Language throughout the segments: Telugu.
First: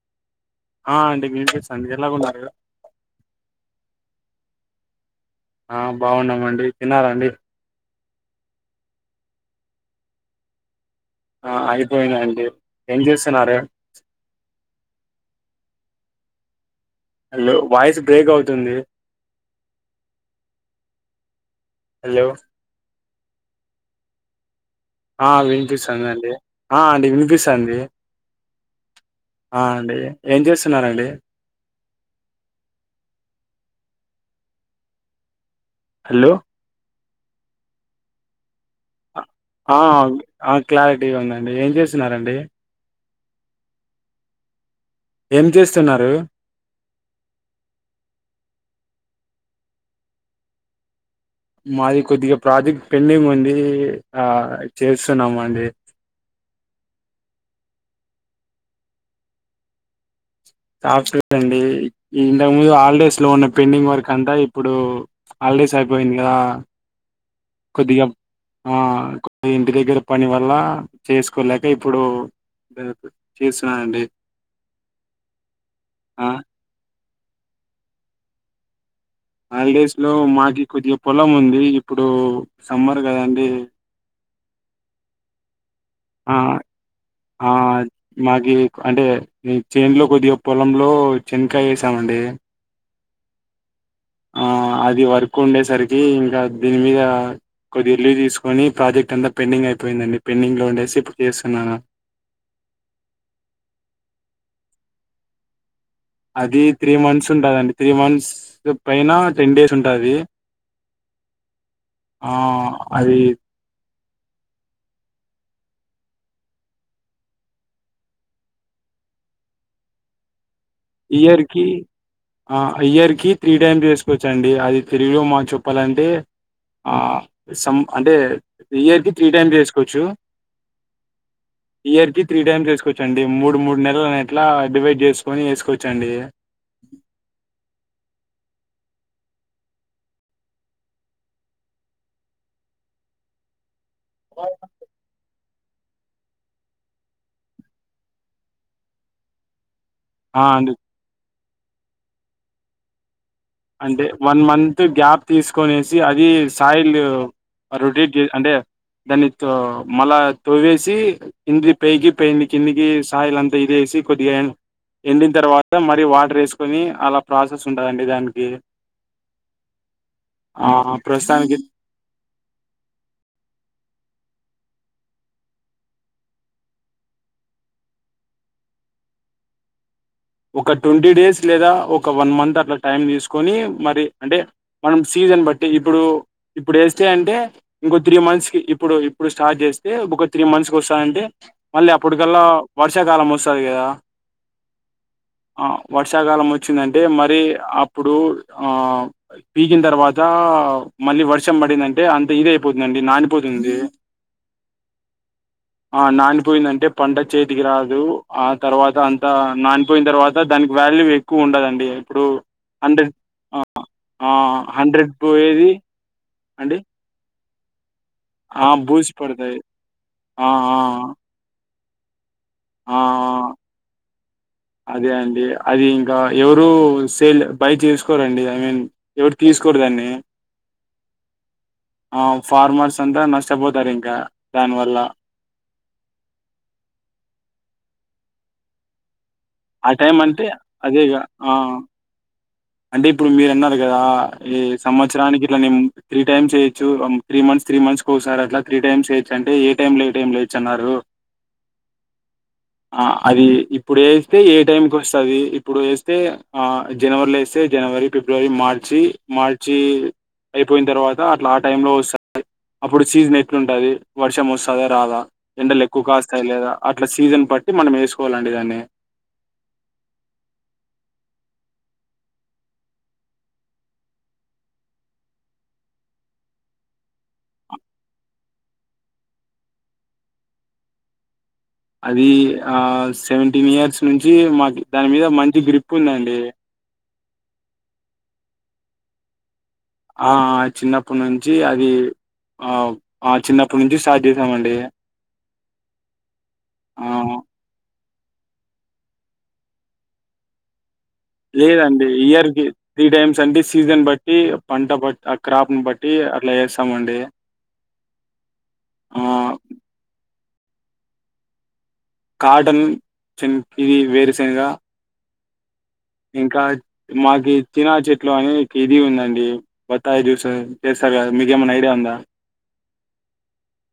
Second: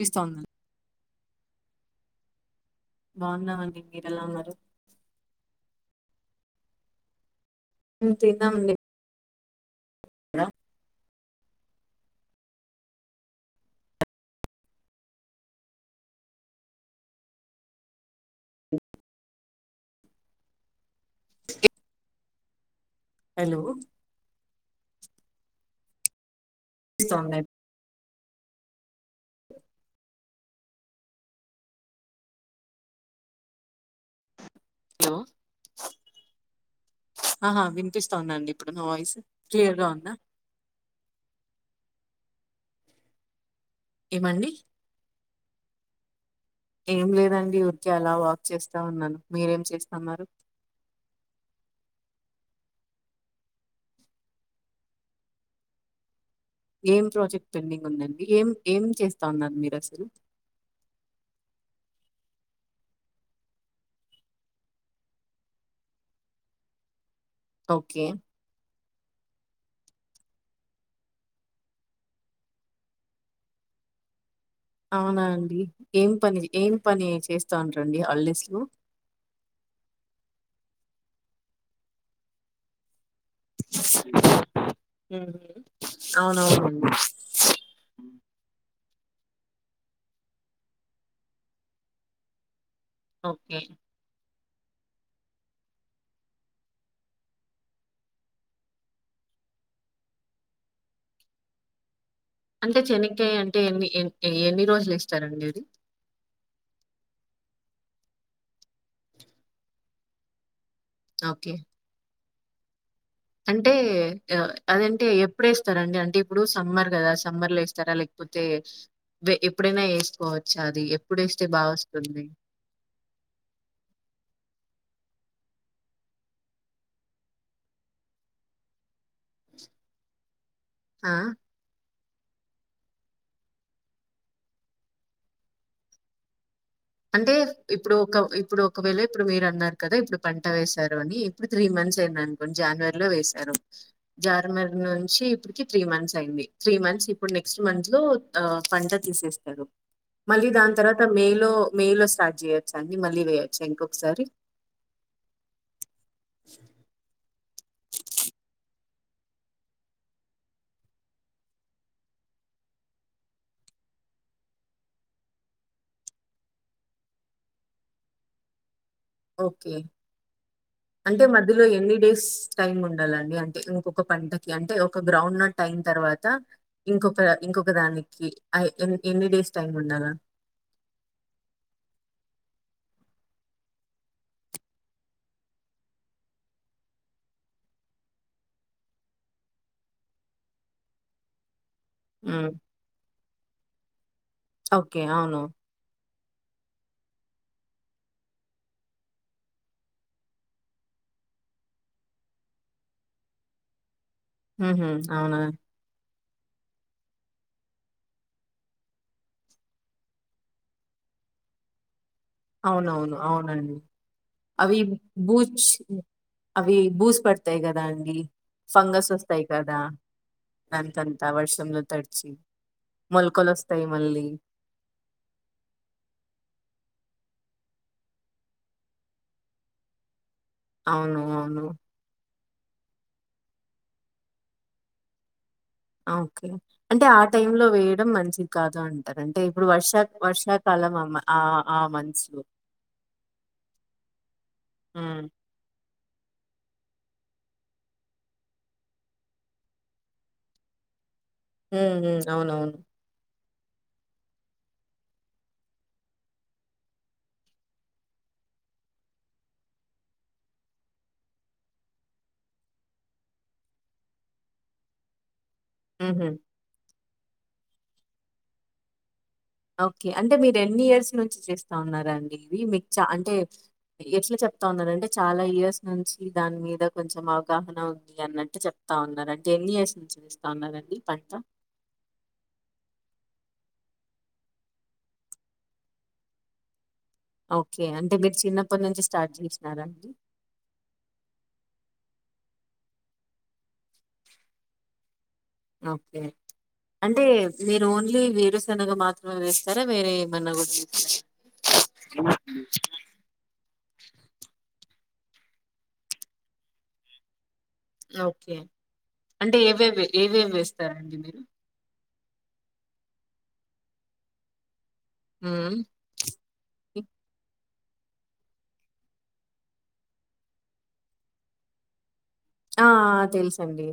పిస్తాఉండు ఆ అండి మీపిస్తాం ఎలాగ ఉన్నారుమీరు మీరెలా ఉన్నారు ఆ బావున్నమండి తిన్నారా అండి మ్ తిన్నామండి అ [unintelligible] ఆ అయిపోయిందండి ఏం చేస్తున్నారు హలో వాయిస్ బ్రేక్ అవుతుంది హలో హలో ఆ వినిపిస్తాందండి ఆ అంటి వినిపిస్తోందా వినిపిస్తంది ఆ అండి ఏం చేస్తున్నారండి [unintelligible] హలో ఆహా వినిపిస్తోందాండి ఇప్పుడు న్న వాయిస్ క్లియర్ ఆ. గా ఉందా అ క్లారిటీగా ఉందండి ఏం చేస్త న్నారండి ఏమండి ఏం చేస్తున్నారు ఏం లేదండి ఊరికే అలా వాక్ చేస్తా ఉన్నాను మీరేం చేస్తున్నారు మాది కొద్దిగా ప్రాజెక్ట్ పెండింగ్ ఉండీ ఆ చేస్తున్నామ అండి ఏం ప్రాజెక్ట్ పెండింగ్ ఉందండి ఏం ఏం చేస్తా ఉన్నారు మీరు అసలు సాఫ్ట్వేర్ అండి ఇంతకు ముందు హాలిడేస్ లో ఉన్న పెండింగ్ వర్క్ అంతా ఇప్పుడు హాలిడేస్ అయిపోయిందా ఓకే కొద్దిగాం ఆ ఇంటి దగ్గర పని వల్ల చేసుకోలేక ఇప్పుడు చేస్తున్నానండి అవునా అండి ఏం ఆ పని ఏం పని చేస్తా ఉంట రండి హాలిడేస్ లో హాల్డేస్ లో మాకి కొద్దిగ పొలముంది ఇప్పుడు సమ్మర్. [unintelligible] గదండి ఉమ్. ఆ అవునవునండి ఆ మాకి క్ అంటే. ఇ చేన్లో కొద్దిగ పొలంలో చెన్కాయేసామండి. ఒక్కే. ఆ అది వర్కుండేసరికి ఇంకా దీని మీద కొద్దిగ లీవ్ దీస్కొని ప్రాజెక్ట్ అంతా పెండింగ్ అయ్పోయిందండి పెండింగ్ లో ఉండేసి ఇప్పుడు జేస్తున్నాను. అంటె చెనిక్కాయ అంటే ఎన్ని ఎన్ ఎ ఎన్ని రోజులేస్తారండి అది. అది త్రీ మంత్సుంటదండి త్రీ మంత్స్ పైన టెన్ డేస్ ఉంటాది. ఒకే ఆ అది అంటే య అదింటే ఎప్పుడేస్తరండి అంటే ఇప్పుడు సమ్మర్ గదా సమ్మర్ లో యేస్తరా లేక్పోతే వె ఎప్పుడైనా యేస్కోవ. ఇయర్ కి ఆ ఇయర్ కి త్రీ టైమ్స్ వెసుకోవచ్చ అండి అది తిరిగిలో మా చెప్పాలంటే ఆ సంమ్ అంటే ఇయర్ కి త్రీ టైమ్స్ వేసుకోవచ్చు ఆ! ఇయర్ కి త్రీ టైమ్స్ యేస్కోచ్చండి మూడు మూడు నెల్లనెట్లా డివైడ్ జేస్కొని యేస్కో. చండి అంటేర్ ఇప్పుడు ఒక ఇప్పుడు ఒకవేళ ఇప్పుడు మీరన్నార్ కదా ఇప్పుడు పంట వేసారు అని ఇప్పుడు త్రీ మంత్స్ ఐందనుకోండి జాన్వర్లో వేశారు. జార్మర్ నుంచి ఇప్పు. కి త్రీ మంత్సైంది త్రీ మంత్స్ ఇప్పుడు నెక్స్ట్ మంత్ లో ఆ పంట తీసేస్తరు. ఆ మళ్లీ అండి దాన్ తర్వాత మే లో నో మే లో స్టార్ట్ చేయొచ్చా అండి మళ్ళీ వేయ. అంటె వన్ మంత్ రొటేట్ జే అంటె దాన్ని తో మళ్ళా తొగేసి కింది పేకి పేన్ ది కిందికి సాయిలంత ఇదేసి కొద్దిగా ఎండిన్ తర్వాత మరీ వాట్రేసుకొని అలా ప్రాసెసుంటదండి దాన్. ఏ ఓకే అంటె ప్రస్తుతానికి మధ్యలో ఎన్ని డేస్ టైముండల్లండి అంటే ఇంకొక పంట. గంటె ఒక గ్రౌండ్ నట్ ఐన్ తర్వాత ఇంకొక ఇంకొక దానికి ఐ ఎ ఎన్ని డేస్ టైమ్ ఉండాల. ఒక టొంటీ డేస్ లేదా ఒక వన్ మంత్ అట్ల టైం దీస్కొని మరి అంటె మనం సీజన్ బట్టి ఇబ్బుడు ఇప్పుడేస్తే అంటే ఇంకో త్రీ మంత్స్ కి ఇప్పుడు ఇప్పుడు స్టార్ట్ జేస్తే ఒక త్రీ మంత్స్ కి వొస్తాంటే. మళ్ళి అప్పుడికల్లా హ్మ్. వర్షాకాలమొస్తాది కదా. ఒకే ఔను ర్షాకాలమొచ్చిందంటే మరి అప్పుడు అ పీకిన్ దర్వాత మళ్ళి వర్షం పడిందంటే అంత ఇదైపోతుందండి నానిపోతుంది. ఉహూ ఔనా అ నానిపోయిందంటే పంట చేతికి రాదు ఆ తర్వాత అంత నాన్. పోయిన్ తర్వాత దానికి వ్యాల్యూ ఎక్కువుండదండి. ఔనవును ఔనండి ఆ అవి హండ్రెడ్ బూచ్ పోయేది అవి అండి బూస్ పట్. తే గదాన్ డి ఆ ఫంగస్ బూసి వొస్తాయ్ పడతాయి కదా ఆ ఆ అంతంత వర్షంలో. తడ్చి ఆ ఆ, మొల్కలొస్తాయ్ మళ్ళీ అదే అండి అది ఇంక ఎవ్రూ సేల్ బై చేస్కోరండి ఐ మీన్ ఎవ్రు తీసుకోర్ దాన్ని. ఔను ఔను ఆ ఫార్మర్స్ అంతా నష్టపోతారు. ఇంకా దాని వల్ల ఆహ్ ఓకే అంటే ఆ టైం లో వేయడం మంచిది కాదు అంటారు. అంటే ఇప్పుడు ఆ వర్షా టైం అంటే వర్షాకాలం అమ్ అదేగా ఆ ఆ మంత్స్ లో అంటే ఇప్పుడు మీరు అన్నారు కదా. ఈ హ్మ్. సంవత్సరానికి ఇలా నేమ్ త్రీ టైమ్స్ ఎయ్యొచ్చు. ఆమ్ త్రీ మంత్స్, త్రీ మంత్స్ కోసారు అట్లా త్రీ టైమ్స్ ఎయ్యొచ్చు. అంటే ఏ టైం లో ఏ టైం లో ఎయ్యోచ్చన్నారు. ఉహ్ హు అవునవును ఇప్పుడు వేస్తే ఏ టైంకి వస్తది. ఇప్పుడు వేస్తే ఆ జనవరిలో వేస్ తే జనవరి, ఫిబ్రవరి, మార్చి. మార్చి అయిపోయిన తర్వాత అట్లా ఆ టైం లో వస్తది. అప్పుడు సీజన్ ఎట్లుంటుంది వర్షం వస్తదా. రాదా ఎండలు ఎక్కువ హుహు. కాస్తాయి లేదా. అట్లా సీజన్ బట్టి మనం వేసుకోవాలండి దాన్ని. ఓకే అంటే మీరు ఎన్ని ఇయర్స్ నుంచి చేస్తా ఉన్నారండి. ఇవి మీకు చ అంటే ఎట్లా చెప్తా ఉన్నారంటే. చాలా ఇయర్స్ నుంచి దాని మీద కొంచెం అవగాహన ఉంది అన్నట్టు చెప్తా ఉన్నారు. అంటే ఎన్ని ఇయర్స్ నుంచి చేస్తా ఉన్నారండి. పంట అది ఆ సెవెంటీన్ ఇయర్స్ నుంచి మాకు దాని మీద మంచి గ్రిప్ ఉందండి. ఓకే అంటే మీరు చిన్నప్పటి నుంచి స్టార్ట్ చేస్ ఆ చిన్నప్పటి నుంచి అది ఆ ఆ చిన్నప్పటి నుంచి స్టార్ట్ చేసామండి. ఓకే. ఆ అంటే మీరున్ లి వేరుే సనగ మాత్రమే వేస్తారా. వేరే ఏమన్నా కూడా లేదండి. ఇయర్ కి త్రీ టైమ్స్ అంటే సీజన్ బట్టి పంట బట్ ఆ క్రాప్ను బట్టి అట్లా ఎస్తామండి. ఓకే అంటే ఏవేవి ఏవేవ్ వేస్తారండి మీరు కాటన్, శన్కి, వేరు శనుగా ఉహ్మ్ ఇంకా మాగీ చినా చెట్లు అనే ఇది ఉందండి. బత్తాయి జ్యూస్ చేస్తారు కదా మీక ఏమైనా ఐడియా ఉందా. ఆ ఆ తెలుసండి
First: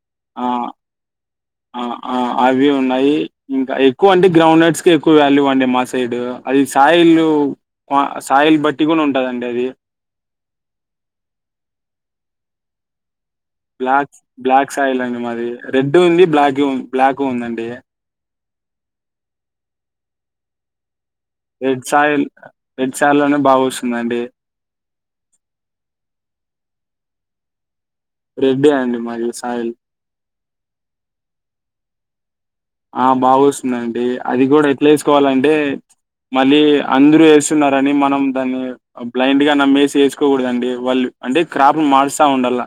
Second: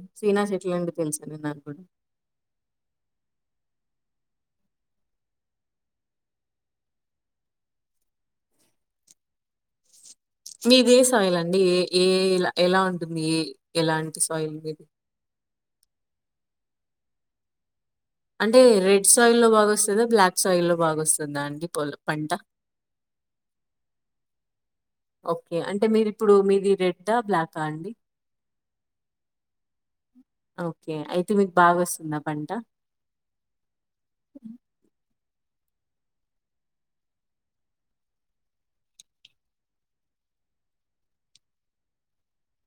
ఆ శ్రీనాస్ చేట్లండి తెలుసండి న ఆ ఆ అవి ఉన్నాయి. ఇంకా ఎక్కువ అంటే గ్రౌండ్ నట్స్ కి ఎక్కువ వాల్యూ అండి మా సైడ్ అది సాయిల్ సాయిల్ బట్టి కూడా ఉంటదండి. అది మీదే సాయిల్ అండి ఏ ఏ ఎలా ఉంటుంది. ఏ బ్లాక్ ఎలాంటి బ్లాక్ మీది? సాయిల్ అండి మాది. రెడ్ ఉంది బ్లాకి బ్లాక్ ఉందండి. అంటే రెడ్ సాయి లో బాగా వస్తుందా. బ్లాక్ సాయిల్ లో బాగా వస్ రేడ్ సాయిల్ రేడ్ సాయల్నే బాగుస్ ంటే [unintelligible] ఓకే అంటే మీరిప్పుడు మీది రెడ్డా బ్లాకా అండి రెడ్డే అండి మాది సాయిల్ ఓకే అయితే మీకు బాగా వస్తుంద ఆ బాగా వస్తుందండి అది కూడా ఎట్లేసుకోవాలం అంటే మళ్ళీ అందరు వేస్తున్నారని మనం దాన్ని బ్లైండ్ గా నమ్మేసి వేసుకోకూడదండి. వాళ్ళు అంటే క్రాప్ మారుస్తా ఉండాల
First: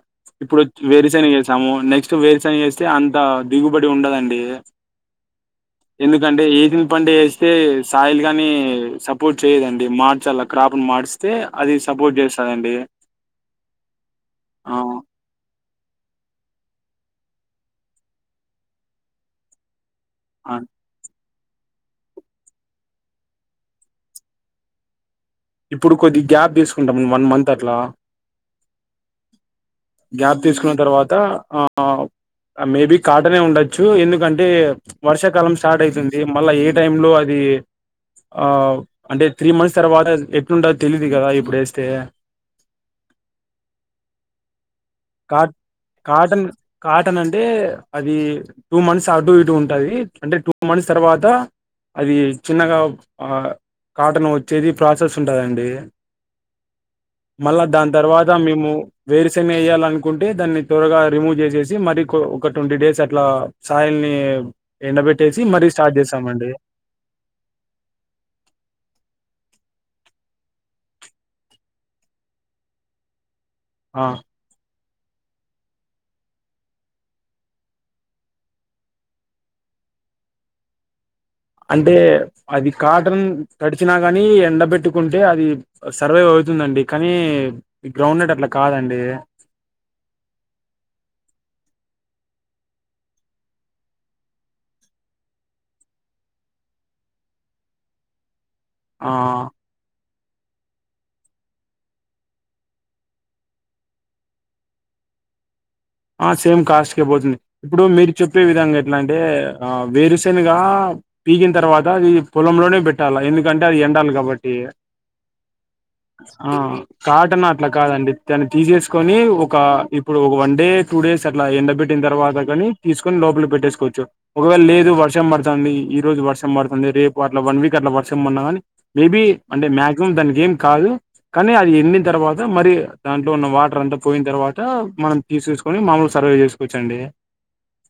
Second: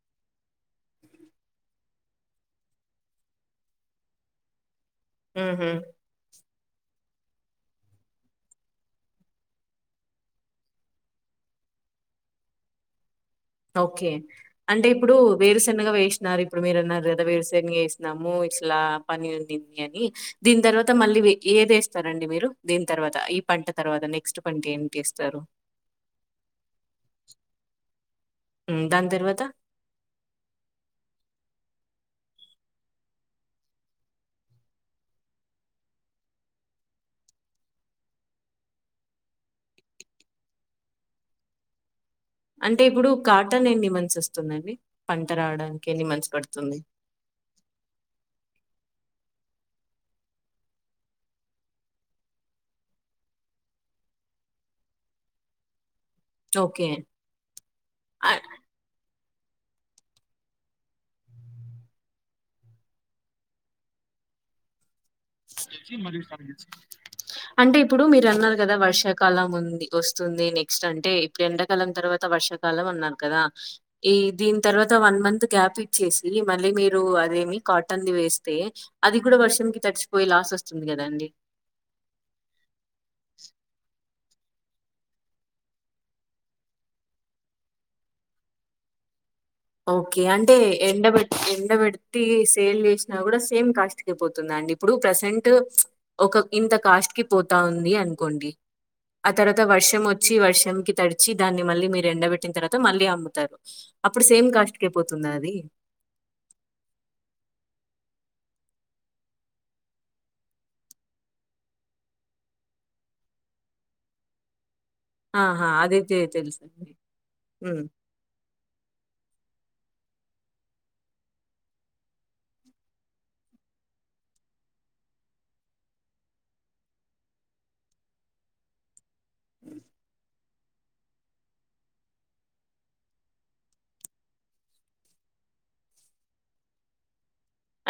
ఇప్పుడు వేరుశనగ వేసాము నెక్స్ట్ వేరుశనగ వేస్తే అంత దిగుబడి ఉండదండి. హుహు. ఎందుకంటే ఏ పంటే వేస్తే సాయిల్ గానీ సపోర్ట్ చేయదండి మార్చాల క్రాప్ ని మారిస్తే అది సపోర్ట్ చేస్తదండి ఓకే ఆ అంటే ఇప్పుడు వేరుశ శన్నగా వేసినారు. ఇప్పుడు మీరన్నర్ గాద వేరూసేనిగా వేసినాము ఇట్లా పని ఉండింది అని ఆ దీని తర్వాత మళ్ళీ మీ ఏదేస్తారంండి మీరు. దీని తర్వాత ఈ పంట తర్వాత నెక్స్ట్ పంట ఏంటెస్తారు. ఇప్పుడు కొద్దిగ గ్యాప్ తీసుకుంటాం వన్ మంత్ అట్లా హ్మ్. దాని తర్వాత? గ్యాప్ తీసుకున్న తర్వాత ఆ ఆ మేబీ కాటనే ఉండొచ్చు ఎందుకంటే వర్షాకాలం స్టార్ట్ అయితుంది. మళ్ళా ఏ టైంలో అది ఆ అంటే త్రీ మంత్స్ తర్వాత ఎట్లుంటదొ తెలీదు కదా ఇప్పుడు వేస్తే అంటే ఇప్పుడు కాటన్ ఎన్ని మంత్స్ వస్తుందండి పంట కాట్ రావడానికి ఎన్ని మంత్స్ కాటన్ పడుతుంది. కాటన్ అంటే అది టూ మంత్స్ అటు ఇటు ఉంటాయి అంటే టూ మంత్స్ తర్వాత అది చిన్నగా ఆ కాటన్ వచ్చేది ప్రాసెస్ ఉంటదండి ఓకే. మళ్ళా దాని తర్వాత అ మేము వేరుశనగ వేయాలనుకుంటే దాన్ని త్వరగా రిమూవ్ చేసేసి మరి ఒక ట్వంటీ డేస్ అట్లా సాయల్ని ఎండబెట్టి అంటే ఇప్పుడు మీరు అన్నారు కదా వర్షాకాలం ఉంది వస్తుంది నెక్స్ట్ అంటే ఇప్పుడు ఎండాకాలం తర్వాత వర్షాకాలం అన్నారు కదా ఆ ఈ దీని తర్వాత వన్ మంత్ గ్యాప్ ఇచ్చేసి మళ్ళీ మీరు అదేమి కాటన్ది వేస్తే అది కూడా వర్షం కి తడిచి పొయి లాస్ వస్తుంది కదా అండి అంటే అది కాటన్ తడిచినాక కాని ఎండబెట్టుకుంటే అది సర్వైవ్ అవుతుందండి కానీ గ్రౌండ్ నట్ అట్లా కాదండి ఓకే అంటే ఎండబెట్ ఎండబెట్టి సేల్ చేసినా కూడా సేమ్ కాస్ట్ కి పోతుంద అండి. ఇప్పుడు ప్రసెంట్ ఒక ఇంత కాస్ట్ కి పోతా ఉంది అనుకోండి ఆ తర్వాత వర్షం మొ వర్షంకి తడిచి దాన్ని మల్లి మీరు ఎండబెట్టిన తరువాత మళ్ళీ అమ్ముతారు. అ అప్పుడు సేమ్ కాస్ట్ కె పోతుందా అది ఆ సేమ్ కాస్ట్కే పోతుంది ఇప్పుడు మీరు చెప్పే విధంగా ఎట్లా అంటే ఆ వేరుశనగా పీకిన తర్వాత అది పొలంలోనే పెట్టాల ఎందుకంటే అది ఎండాలి కాబట్టి ఆహా! అది తె ఆ తెలుసండి. కాటనా అట్లా హ్మ్. కాదండి దాను తీసేసుకొని ఒక ఒక ఇప్పుడు ఒక వన్ డే టూ డేస్ అట్లా ఎండబెట్టిన తర్వాత కాని తీసుకొని లోపల పెట్టేసుకోవచ్చు. ఒకవేళ లేదు వర్షం పడతాంది ఈ రోజు వర్షం పడతాంది రేపు అట్లా వన్ వీక్ అట్లా వర్షం పడినా కాని మేబీ అంటే మ్యాక్సిమం దానీకేం కాదు కానీ అది ఎండిన తర్వాత మరి దాంట్లో ఉన్న వాటర్ అంతా పోయిన తర్వాత మనం తీసేసుకు ని మాములు సర్వే చేసుకోవచ్చండి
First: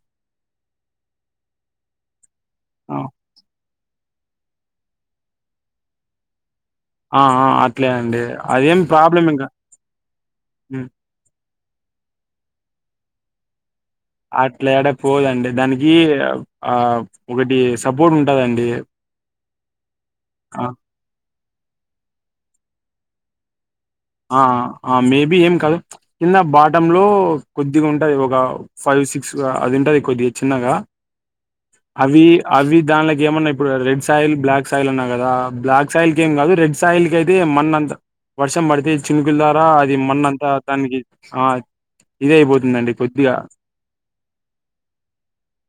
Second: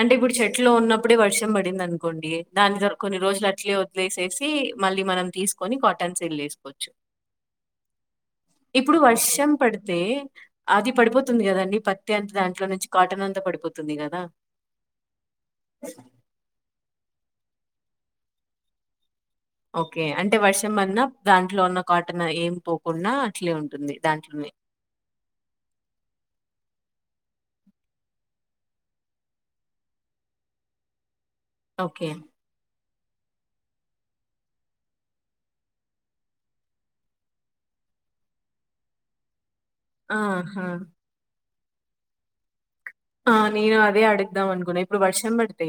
అంటే ఇప్పుడు చెట్లో ఉన్నప్పుడే వర్షం పడింది అనుకోండి. దాని తర ఆ కొన్ని రోజులు అట్లే వది లే స్ ఈ మళ్ళీ మనం తీసుకొని కాటన్ సెట్ చేసుకోవచ్చు ఆ ఆ అట్లే అండి అదేం ఇప్పుడు ఓకే. ప్రాబ్లం ఇంకా వర్షం పడితే అది పడిపోతుంది గదండీ! పత్తి అంత దాంట్లో నుంచి కాటన్ అంతా పడిపోతుంది తుంది కదా యాడా పోదండి దానికి ఆ ఒకటి సపోర్ట్ ఉంటదండి ఓకే అంటే ఆ వర్షం అన్నా దాన్ ట్లో ఉన్న కాటన్ ఏమి పోకుండా అట్లే ఉంటుంది ఆ దాంట్లోనే. ఆ మేబి ఏం కాదు కింద బాటం లో కొద్దిగ ఉంటది ఒక ఫైవ్ సిక్స్ అది ఉంటది కొద్దిగా చిన్నగా ఓకే. అవి అవి దాన్లే ఏమన్నా ఇప్పుడు రెడ్ సాయిల్, బ్లాక్ సాయిల్ అన్నా కదా! బ్లాక్ సాయిల్ కి ఏం కాదు. రెడ్ సాయిల్ క అయితే మన్ను అంత వర్షం పడుం దేస్ చింగుల్లా అ అది మన్నంతా ఆహా! దానికి ఆ ఇదే అయితు అండి ఆ నేను అదే అడుగుదాం అనుకున్నా ఇప్పుడు వర్షం పడితే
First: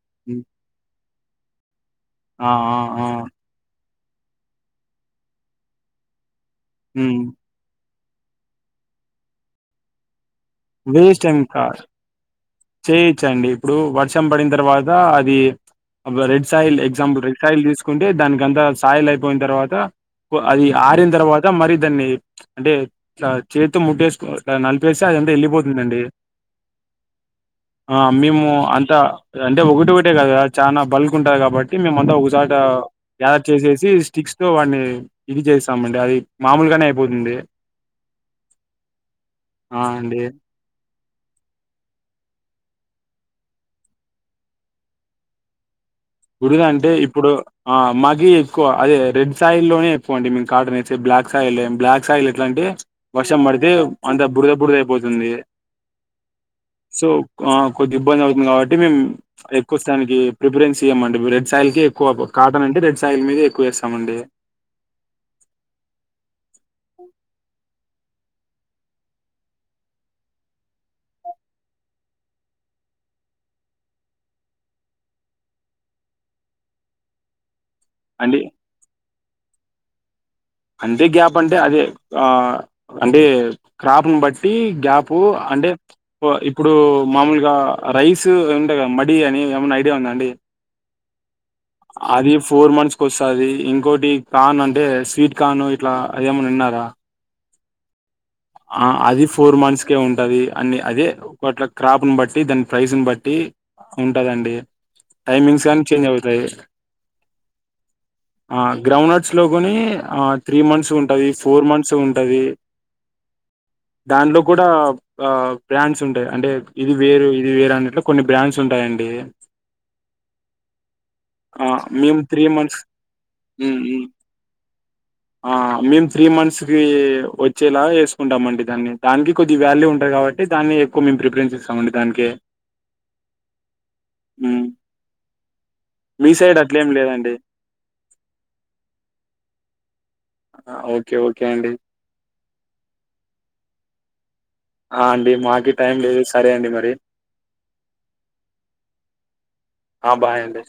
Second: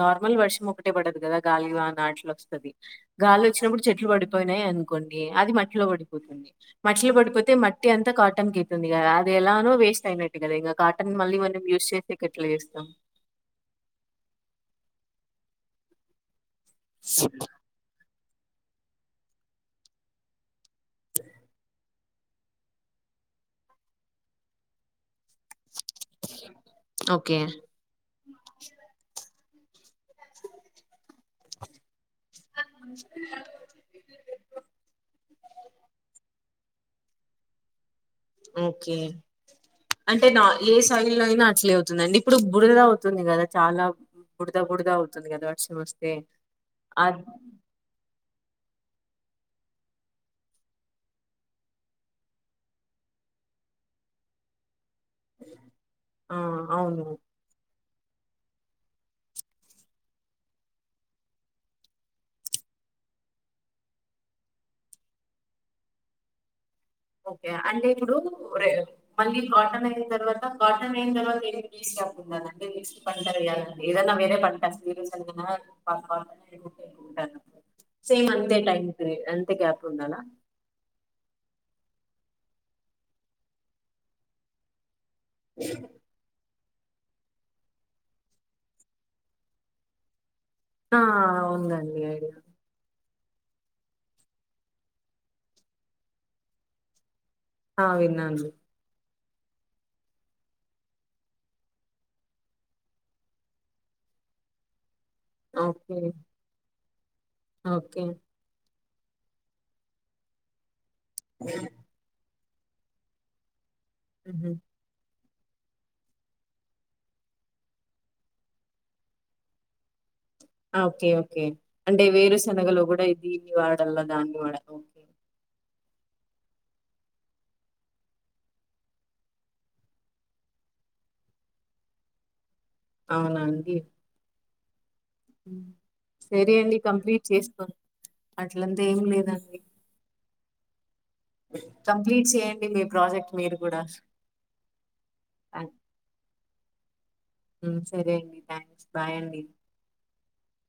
నార్మల్ హ్మ్. వర్షం ఒకటే పడు కదా గాళి వాన్ నాచులో ఆ వస్తది ఆ ఆ గాలి వచ్చినప్పుడు చెట్లు పడిపోయినాయి అనుకోండి అది మట్టిలో పడిపోతుంది మట్లు హ్మ్. పడిపోతే మట్ పటి అంతా కాటన్ కి అయిత్తుంది కదా అది ఎలానో వేస్ట్ అయినట్ గదే కాటన్ మళ్ళి విసి టికెట్ చేయచ్చండి ఇప్పుడు వర్షం పడిన తర్వాత్ తా అది అ రెడ్ చైల్ ఎక్సంపుల్ రైల్ తీసుకుంటే అ దానికి అంత సాయిల్ అయిపోయిన తర్వాత అది ఆరిన తర్వాత మరి దాన్ని అంటే చేత్తో ముట్టేస్క్ నలిపేసి అదింతా వెళ్ళిపో ఓకే ఆ మేము అంతా అంటే ఒకటి ఒకటే కదా చాలా బల్క్ ఉంటది కాబట్టి మేమంతా ఒక ఒకసట గ్యాదర్ చేసేసి స్టిక్స్ తో వాడిని ఇది చేసాం అది మామూలుగానే అయిపోతుంది ఓకే ఆ అండి అంటే నాస్ స్టైల్ అయినా అట్లే అవుతుందిండి ఇప్పుడు బుడద అవుతుంది కదా చాలా బుడద బుడిద అవుతుంది కదా వర్ష వ గుడిగా అంటే ఇప్పుడు ఆ మాకి ఎ అదే రెడ్ సైల్ లోనే ఎక్కువండి మీ కాటన్ వే బ్లాక్ సైల్ బ్లాక్ సైల్ ఎలాంటే వర్షం పడితే అంత బురద బుద పోతుంది ఆ! అవును. సో కొద్ది ఇబ్బంది అవుతుంది కాబట్టి మే ఎక్కువ స్థా ప్రిపరెన్ ఇగ మండి రెడ్ సాయిల్ కె ఎక్కువ కాటన్ అంటే రెడ్ సాయిల్ మీద ఎక్కువ వేస్తామండి ఓకే అంటే ఇప్పుడుే మళ్ళ కాటన్ అయిన తర్వాత కాటన్ అయిన తర్వాత ఏ వస్కుంట వ పంటాలండి ఏదనా వేరే పంటట సేమ్ అండి అంతే టైమ్ అంత ఎంత గ్యాప్ ఉందనా అంతే గ్యాప్ అంటే అదే ఆ అంటే క్రాప్ని బట్టి గ్యాప్ ప్పుూ అంటే ఇప్పుడు మామూలుగా రైస్ ఏంటే కదా మడి అని ఏమైనా ఐడియా ఉందాండి ఆ ఉందండి ఐడియా వస్తుంది ఇంకోటి కాన్ అంటే స్వీట్ కాను ఇట్లా అదేమన్నా విన్నారా ఆ వి ఆ అది ఫోర్ మంత్స్కే ఉంటుంది అన్ని అదే ఒకట్ల క్రాప్ని బట్టి దాని ప్రైస్ని బట్టి ఉంటదండి టైమింగ్స్ అన్న ఓకే. చేంజ్ అవుతాయి ఓకే. ఆ గ్రౌండ్ నట్స్ లో కొని ఆ త్రీ మంత్స్ ఉ ఉంటది ఫోర్ మంత్స్ ఉంటది దానిలో హుహు. కూడా ఆ బ్రాండ్స్ ఉంటాయి అంటే ఇది వేరు ఇది వేర అన్నట్లో కొన్ని బ్రాండ్స్ ఉంటాయంండి ఓకే ఓకే అంటే మేము వేరు త్రీ మంత్స్ సనగలో కూడా ఇదిీన్ని వాడల్ దాన్ని వాడ మేము త్రీ మంత్స్కిి వచ్చేలాగా వేసుకుంటామండి దాన్ని దానికి కొద్ది వ్యాల్యూ ఉంటుంది కాబట్టి దాన్ని ఎక్కువ మేము ప్రిఫరెన్స్ ఇస్తామండి దానికి అవునాండి ఉ సరే అండి కంప్లీట్ లేదండి చేసుకోాం అట్లంతా ఏం లేదండి ఓకే ఓకే అండి కంప్లీట్ చేయండి మీ ప్రాజెక్ట్ మీరు కూడా ఆ అండి మాకి టైం లేదూ సరే అండి మరి సరే అండి థ్యాంక్స్ బాయ్ అండి ఆ బాయండి